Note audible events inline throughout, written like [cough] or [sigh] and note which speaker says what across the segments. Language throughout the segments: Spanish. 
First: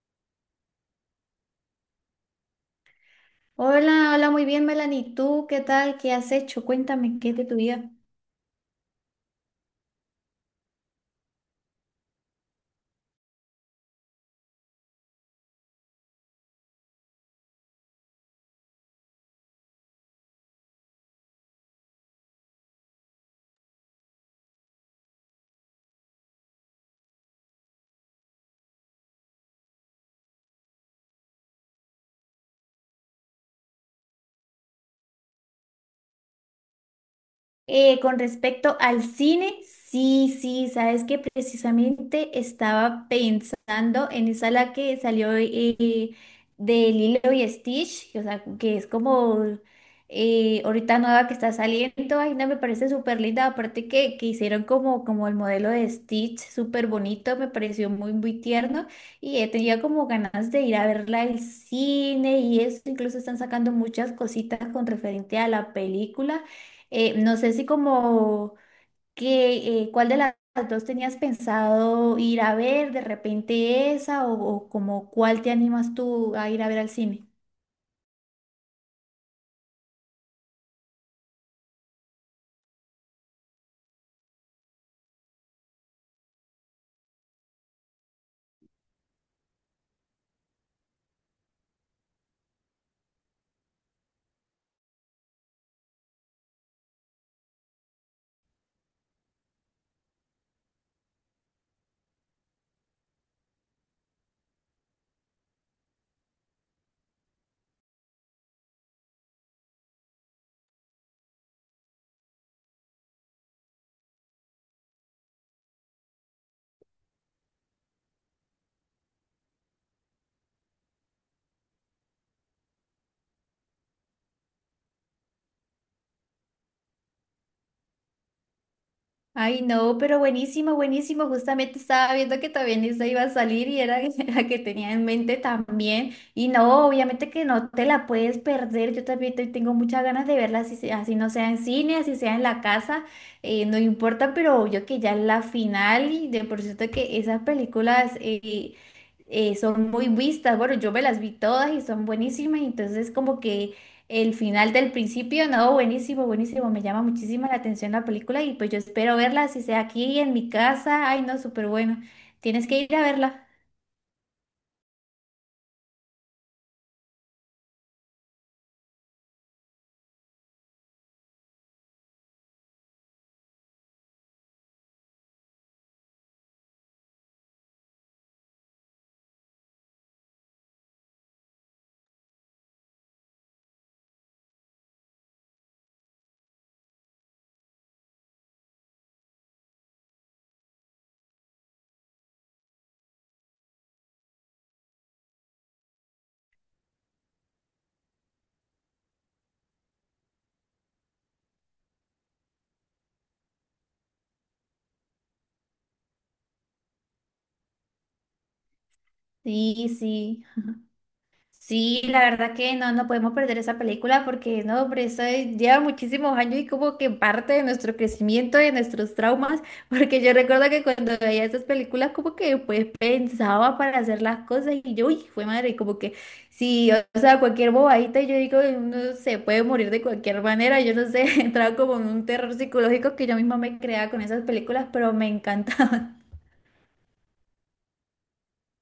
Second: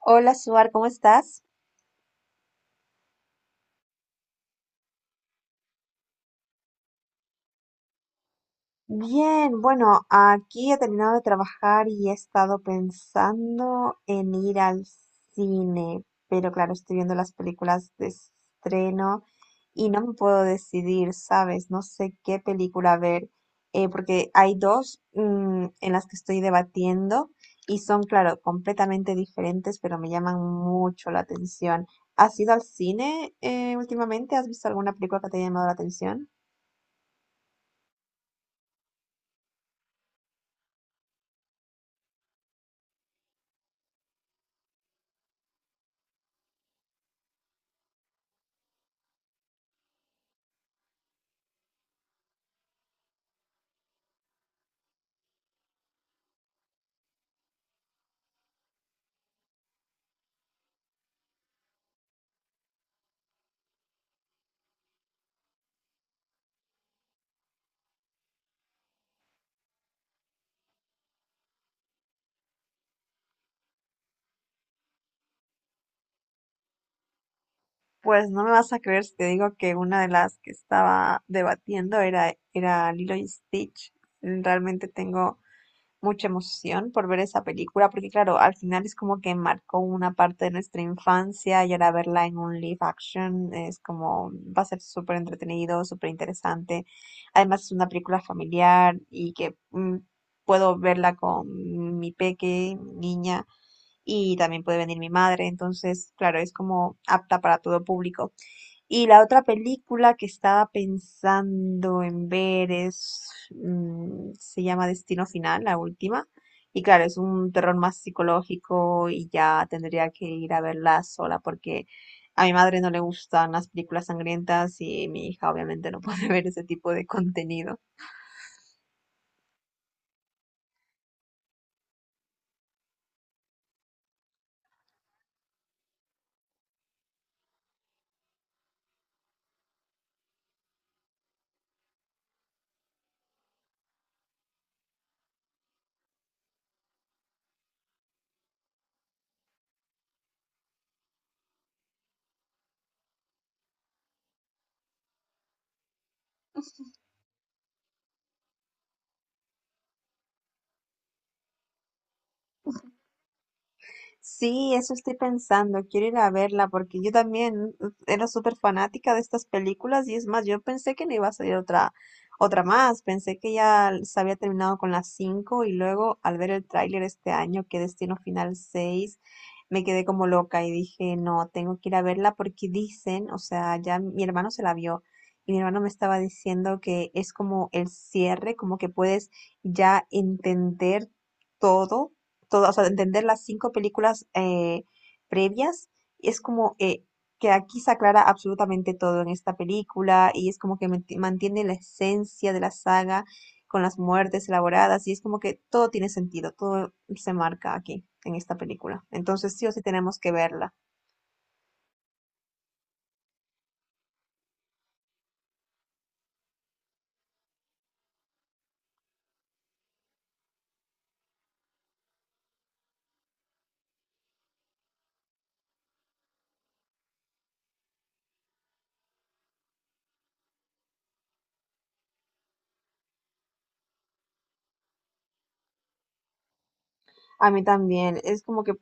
Speaker 1: Hola, Suar, ¿cómo estás?
Speaker 2: Hola, hola, muy bien, Melanie. ¿Tú qué tal? ¿Qué has hecho? Cuéntame, ¿qué es de tu vida?
Speaker 1: Bien, bueno, aquí he terminado de trabajar y he estado pensando en ir al cine, pero claro, estoy viendo las películas de estreno y no me puedo decidir, ¿sabes? No sé qué película ver, porque hay dos en las que estoy debatiendo y son, claro, completamente diferentes, pero me llaman mucho la atención. ¿Has ido al cine últimamente? ¿Has visto alguna película que te haya llamado la atención?
Speaker 2: Con respecto al cine, sí, sí, sabes que precisamente estaba pensando en esa la que salió de Lilo y Stitch, o sea, que es como ahorita nueva que está saliendo, ay, no, me parece súper linda, aparte que hicieron como, como el modelo de Stitch, súper bonito, me pareció muy, muy tierno y he tenido como ganas de ir a verla al cine y eso, incluso están sacando muchas cositas con referente a la película. No sé si como que cuál de las dos tenías pensado ir a ver, de repente esa, o como cuál te animas tú a ir a ver al cine.
Speaker 1: Pues no me vas a creer si te digo que una de las que estaba debatiendo era Lilo y Stitch. Realmente tengo mucha emoción por ver esa película, porque claro, al final es como que marcó una parte de nuestra infancia y ahora verla en un live action es como, va a ser súper entretenido, súper interesante. Además es una película familiar y que puedo verla con mi peque, mi niña, y también puede venir mi madre, entonces, claro, es como apta para todo público. Y la otra película que estaba pensando en ver es, se llama Destino Final, la última. Y claro, es un terror más psicológico y ya tendría que ir a verla sola porque a mi madre no le gustan las películas sangrientas y mi hija obviamente no puede [laughs] ver ese tipo de contenido.
Speaker 2: Ay, no, pero buenísimo, buenísimo. Justamente estaba viendo que también esa iba a salir y era [laughs] la que tenía en mente también. Y no, obviamente que no te la puedes perder. Yo también tengo muchas ganas de verla, así, así no sea en cine, así sea en la casa, no importa, pero yo que ya es la final y de por cierto que esas películas son muy vistas. Bueno, yo me las vi todas y son buenísimas, entonces como que... El final del principio, no, buenísimo, buenísimo, me llama muchísimo la atención la película y pues yo espero verla, si sea aquí en mi casa, ay no, súper bueno, tienes que ir a verla.
Speaker 1: Sí, eso estoy pensando, quiero ir a verla porque yo también era súper fanática de estas películas y es más, yo pensé que no iba a salir otra más, pensé que ya se había terminado con las 5 y luego al ver el tráiler este año, ¿que Destino Final 6? Me quedé como loca y dije, no, tengo que ir a verla porque dicen, o sea, ya mi hermano se la vio y mi hermano me estaba diciendo que es como el cierre, como que puedes ya entender todo todas, o sea, entender las 5 películas previas, y es como que aquí se aclara absolutamente todo en esta película y es como que mantiene la esencia de la saga con las muertes elaboradas y es como que todo tiene sentido, todo se marca aquí en esta película. Entonces sí o sí
Speaker 2: Sí,
Speaker 1: tenemos que
Speaker 2: sí.
Speaker 1: verla.
Speaker 2: Sí, la verdad que no, no podemos perder esa película porque no, hombre, lleva muchísimos años y como que parte de nuestro crecimiento, de nuestros traumas, [laughs] porque yo recuerdo que cuando veía esas películas como que pues pensaba para hacer las cosas y yo, uy, fue madre, como que sí, o sea, cualquier bobadita, yo digo, uno se puede morir de cualquier manera, yo no sé, [laughs] entraba como en un terror psicológico que yo misma me creaba con esas películas, pero me encantaba.
Speaker 1: A mí también. Es como que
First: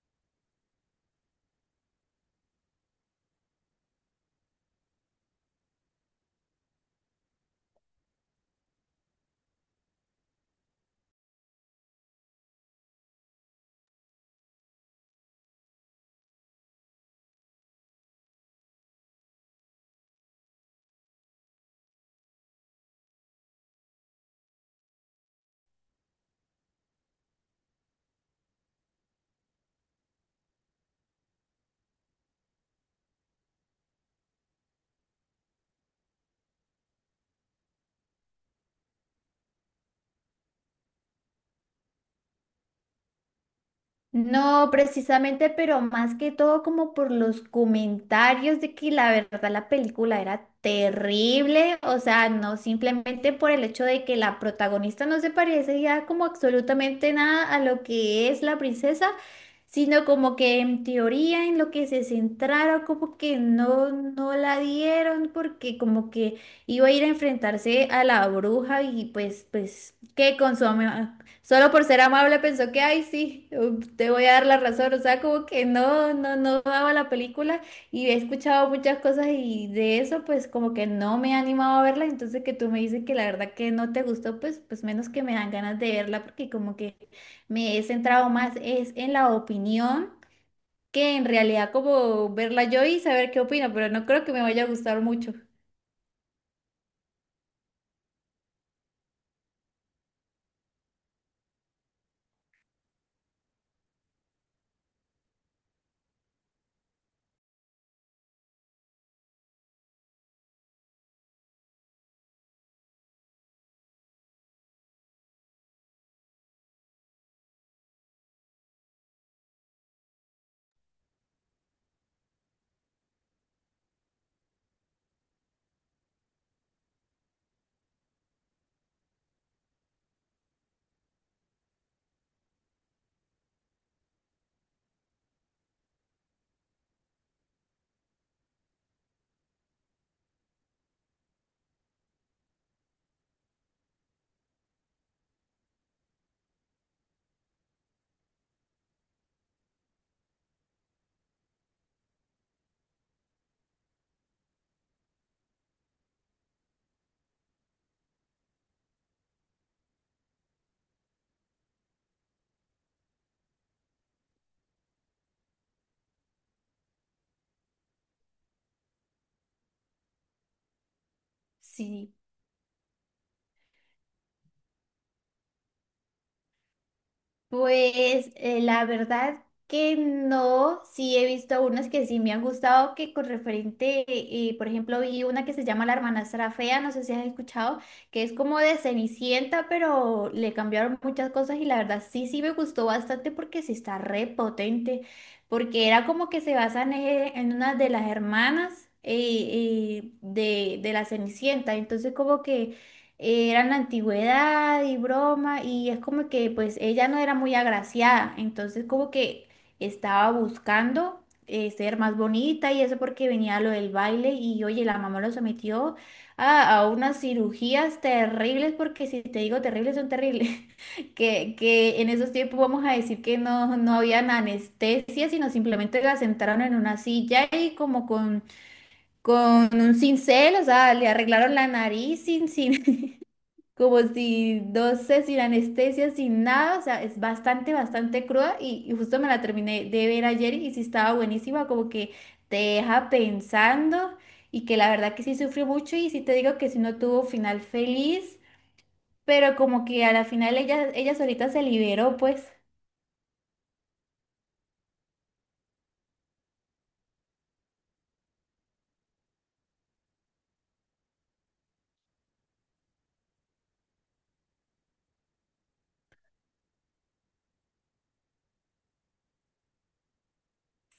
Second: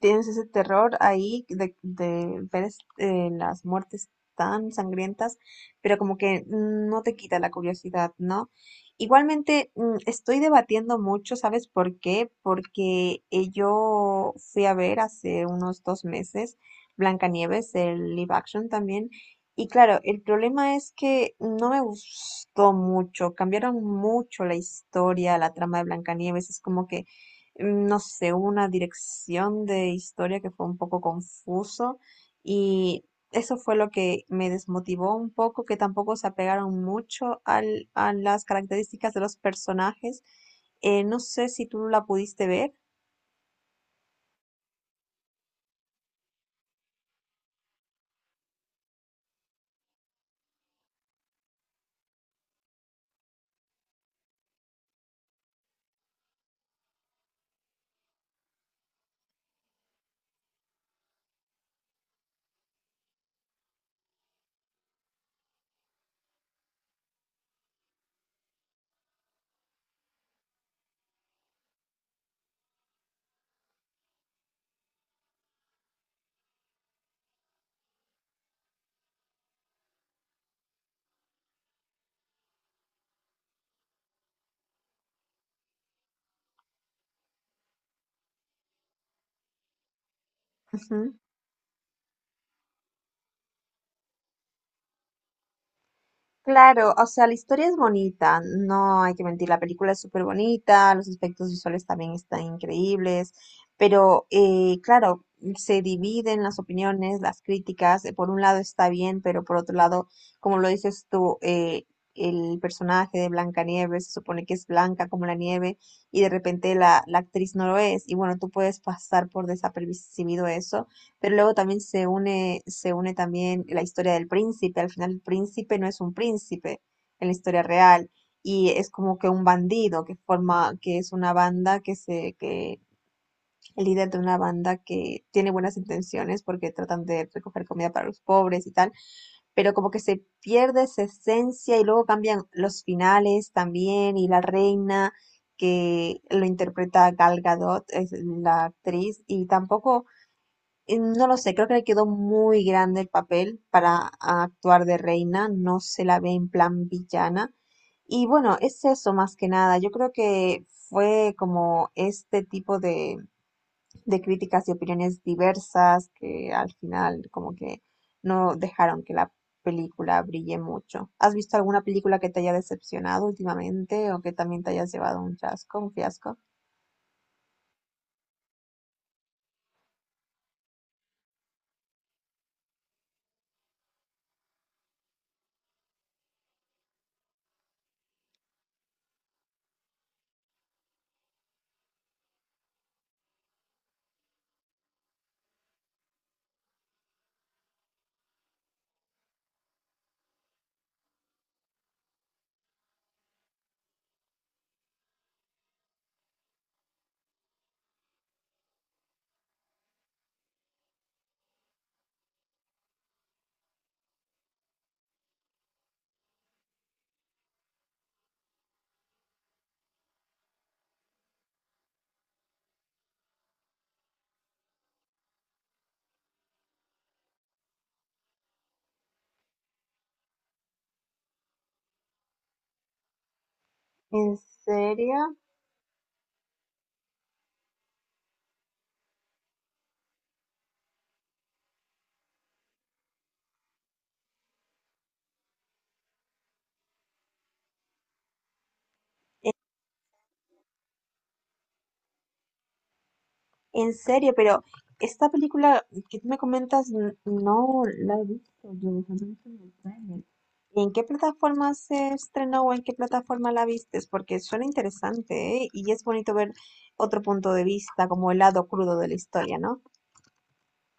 Speaker 1: tienes ese terror ahí de ver las muertes tan sangrientas, pero como que no te quita la curiosidad, ¿no? Igualmente, estoy debatiendo mucho, ¿sabes por qué? Porque yo fui a ver hace unos 2 meses Blancanieves, el live action también. Y claro, el problema es que no me gustó mucho, cambiaron mucho la historia, la trama de Blancanieves, es como que no sé, hubo una dirección de historia que fue un poco confuso y eso fue lo que me desmotivó un poco, que tampoco se apegaron mucho a las características de los personajes. No sé si tú la pudiste ver.
Speaker 2: No, precisamente, pero más que todo como por los comentarios de que la verdad la película era terrible, o sea, no simplemente por el hecho de que la protagonista no se parece ya como absolutamente nada a lo que es la princesa, sino como que en teoría en lo que se centraron como que no, no la dieron porque como que iba a ir a enfrentarse a la bruja y pues, pues, que con su, solo por ser amable pensó que, ay, sí, te voy a dar la razón. O sea, como que no, no, no daba la película y he escuchado muchas cosas y de eso, pues como que no me he animado a verla. Entonces que tú me dices que la verdad que no te gustó, pues, pues menos que me dan ganas de verla porque como que me he centrado más es en la opinión que en
Speaker 1: [laughs]
Speaker 2: realidad como verla yo y saber qué opino, pero no creo que me vaya a gustar mucho.
Speaker 1: Claro, o sea, la historia es bonita, no hay que mentir, la película es súper bonita, los aspectos visuales también están increíbles, pero claro, se dividen las opiniones, las críticas, por un lado está bien, pero por otro lado, como lo dices tú, el personaje de Blancanieves se supone que es blanca como la nieve y de repente la actriz no lo es, y bueno, tú puedes pasar por desapercibido eso, pero luego también se une también la historia del príncipe. Al final el príncipe no es un príncipe en la historia real y es como que un bandido que es una banda que el líder de una banda que tiene buenas intenciones porque tratan de recoger comida para los pobres y tal, pero como que se pierde esa esencia y luego cambian los finales también y la reina que lo interpreta Gal Gadot, es la actriz, y tampoco no lo sé, creo que le quedó muy grande el papel para actuar de reina, no se la ve en plan villana. Y bueno, es eso más que nada. Yo creo que fue como este tipo de críticas y opiniones diversas que al final como que no dejaron que la película brille mucho. ¿Has visto alguna
Speaker 2: Sí.
Speaker 1: película que te haya decepcionado últimamente o que también te hayas llevado un chasco, un fiasco?
Speaker 2: Pues la verdad que no, sí he visto unas que sí me han gustado, que con referente, por ejemplo, vi una que se llama La Hermanastra Fea, no sé si has escuchado, que es como de Cenicienta, pero le cambiaron muchas cosas y la verdad sí, sí me gustó bastante porque sí está re potente, porque era como que se basan en una de las hermanas de la Cenicienta, entonces como que... Era en la antigüedad y broma, y es como que pues ella no era muy agraciada, entonces como que estaba buscando ser más bonita y eso porque venía lo del baile y oye, la mamá lo sometió a unas cirugías terribles, porque si te digo terribles son terribles, [laughs] que en esos tiempos vamos a decir que no, no habían anestesia, sino simplemente la sentaron en una silla y como con un cincel, o sea, le arreglaron la nariz sin, sin como
Speaker 1: ¿En
Speaker 2: si, no sé,
Speaker 1: serio?
Speaker 2: sin anestesia, sin nada, o sea, es bastante, bastante cruda y justo me la terminé de ver ayer y sí estaba buenísima, como que te deja pensando y que la verdad que sí sufrió mucho y sí te digo que sí no tuvo final feliz, pero como que a la final ella, ella solita se liberó, pues.
Speaker 1: En serio, pero esta película que tú me comentas, no la he visto yo, solo he visto el tráiler. ¿Y en qué plataforma se estrenó o en qué plataforma la vistes? Porque suena interesante, ¿eh? Y es bonito ver otro punto de vista, como el lado crudo de la historia, ¿no?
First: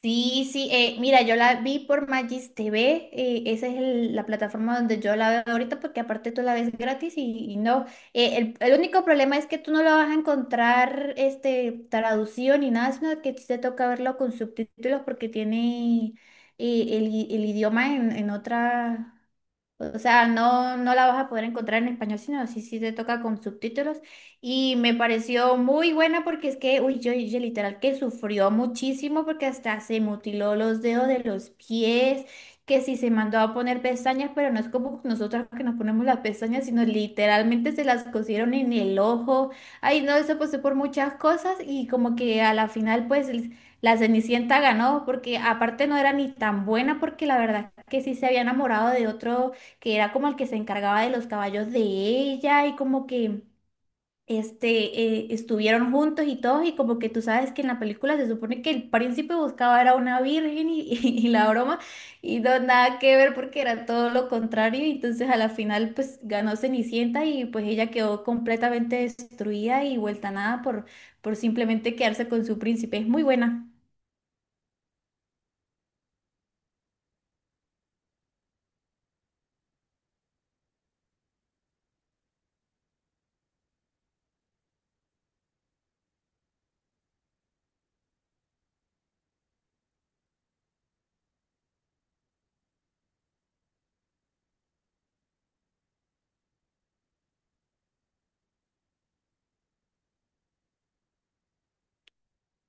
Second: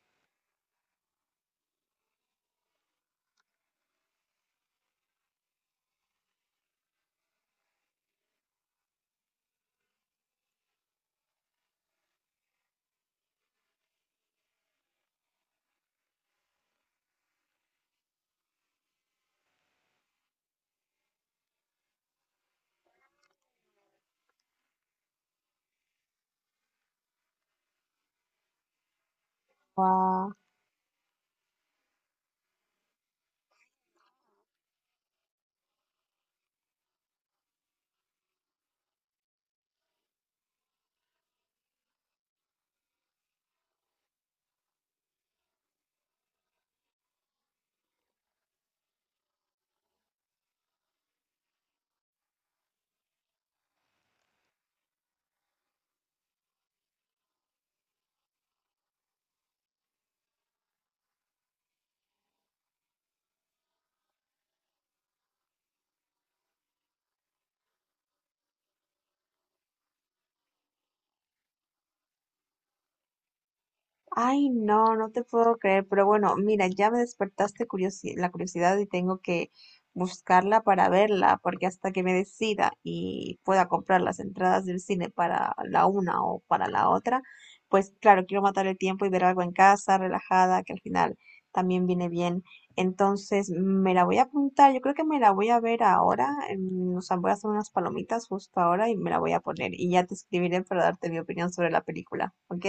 Speaker 2: Sí, sí, mira, yo la vi por Magis TV, esa es la plataforma donde yo la veo ahorita porque aparte tú la ves gratis y no, el único problema es que tú no la vas a encontrar este, traducido ni nada, sino que sí te toca verlo con subtítulos porque tiene el idioma en otra, o sea, no, no la vas a poder encontrar en español, sino sí, sí te toca con subtítulos. Y me pareció muy buena porque es que, uy, yo literal que sufrió muchísimo porque hasta se mutiló los dedos de los pies, que sí se mandó a poner pestañas, pero no es como nosotras que nos ponemos las pestañas, sino literalmente se las cosieron en el ojo. Ay, no, eso pasó por muchas cosas y como que a la final, pues... La Cenicienta ganó porque aparte no era ni tan buena porque la verdad que sí se había enamorado de otro que era como el que se encargaba de los caballos de ella y como que este, estuvieron juntos y todos y como que tú sabes que en la película se supone que el príncipe buscaba era una virgen y, [laughs] y la broma y no nada que ver porque era todo lo contrario y entonces a la final pues ganó Cenicienta y pues ella quedó completamente destruida y vuelta a nada por, por simplemente quedarse con su príncipe. Es muy buena.
Speaker 1: Ay, no, no te puedo creer, pero bueno, mira, ya me despertaste la curiosidad y tengo que buscarla para verla, porque hasta que me decida y pueda comprar las entradas del cine para la una o para la otra, pues claro, quiero matar el tiempo y ver algo en casa, relajada, que al final también viene bien. Entonces, me la voy a apuntar, yo creo que me la voy a ver ahora, o sea, voy a hacer unas palomitas justo ahora y me la voy a poner y ya te escribiré para darte mi opinión sobre la película, ¿ok?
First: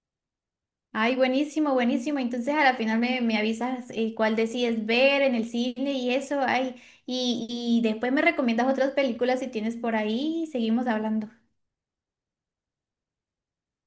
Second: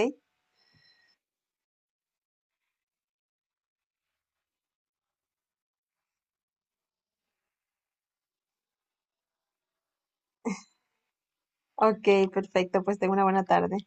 Speaker 2: Ay, buenísimo, buenísimo. Entonces a la final me, me avisas cuál decides ver en el cine y eso. Ay, y, y después me recomiendas otras películas si tienes por ahí y seguimos hablando.
Speaker 1: Ok, perfecto. Pues tengo una buena tarde.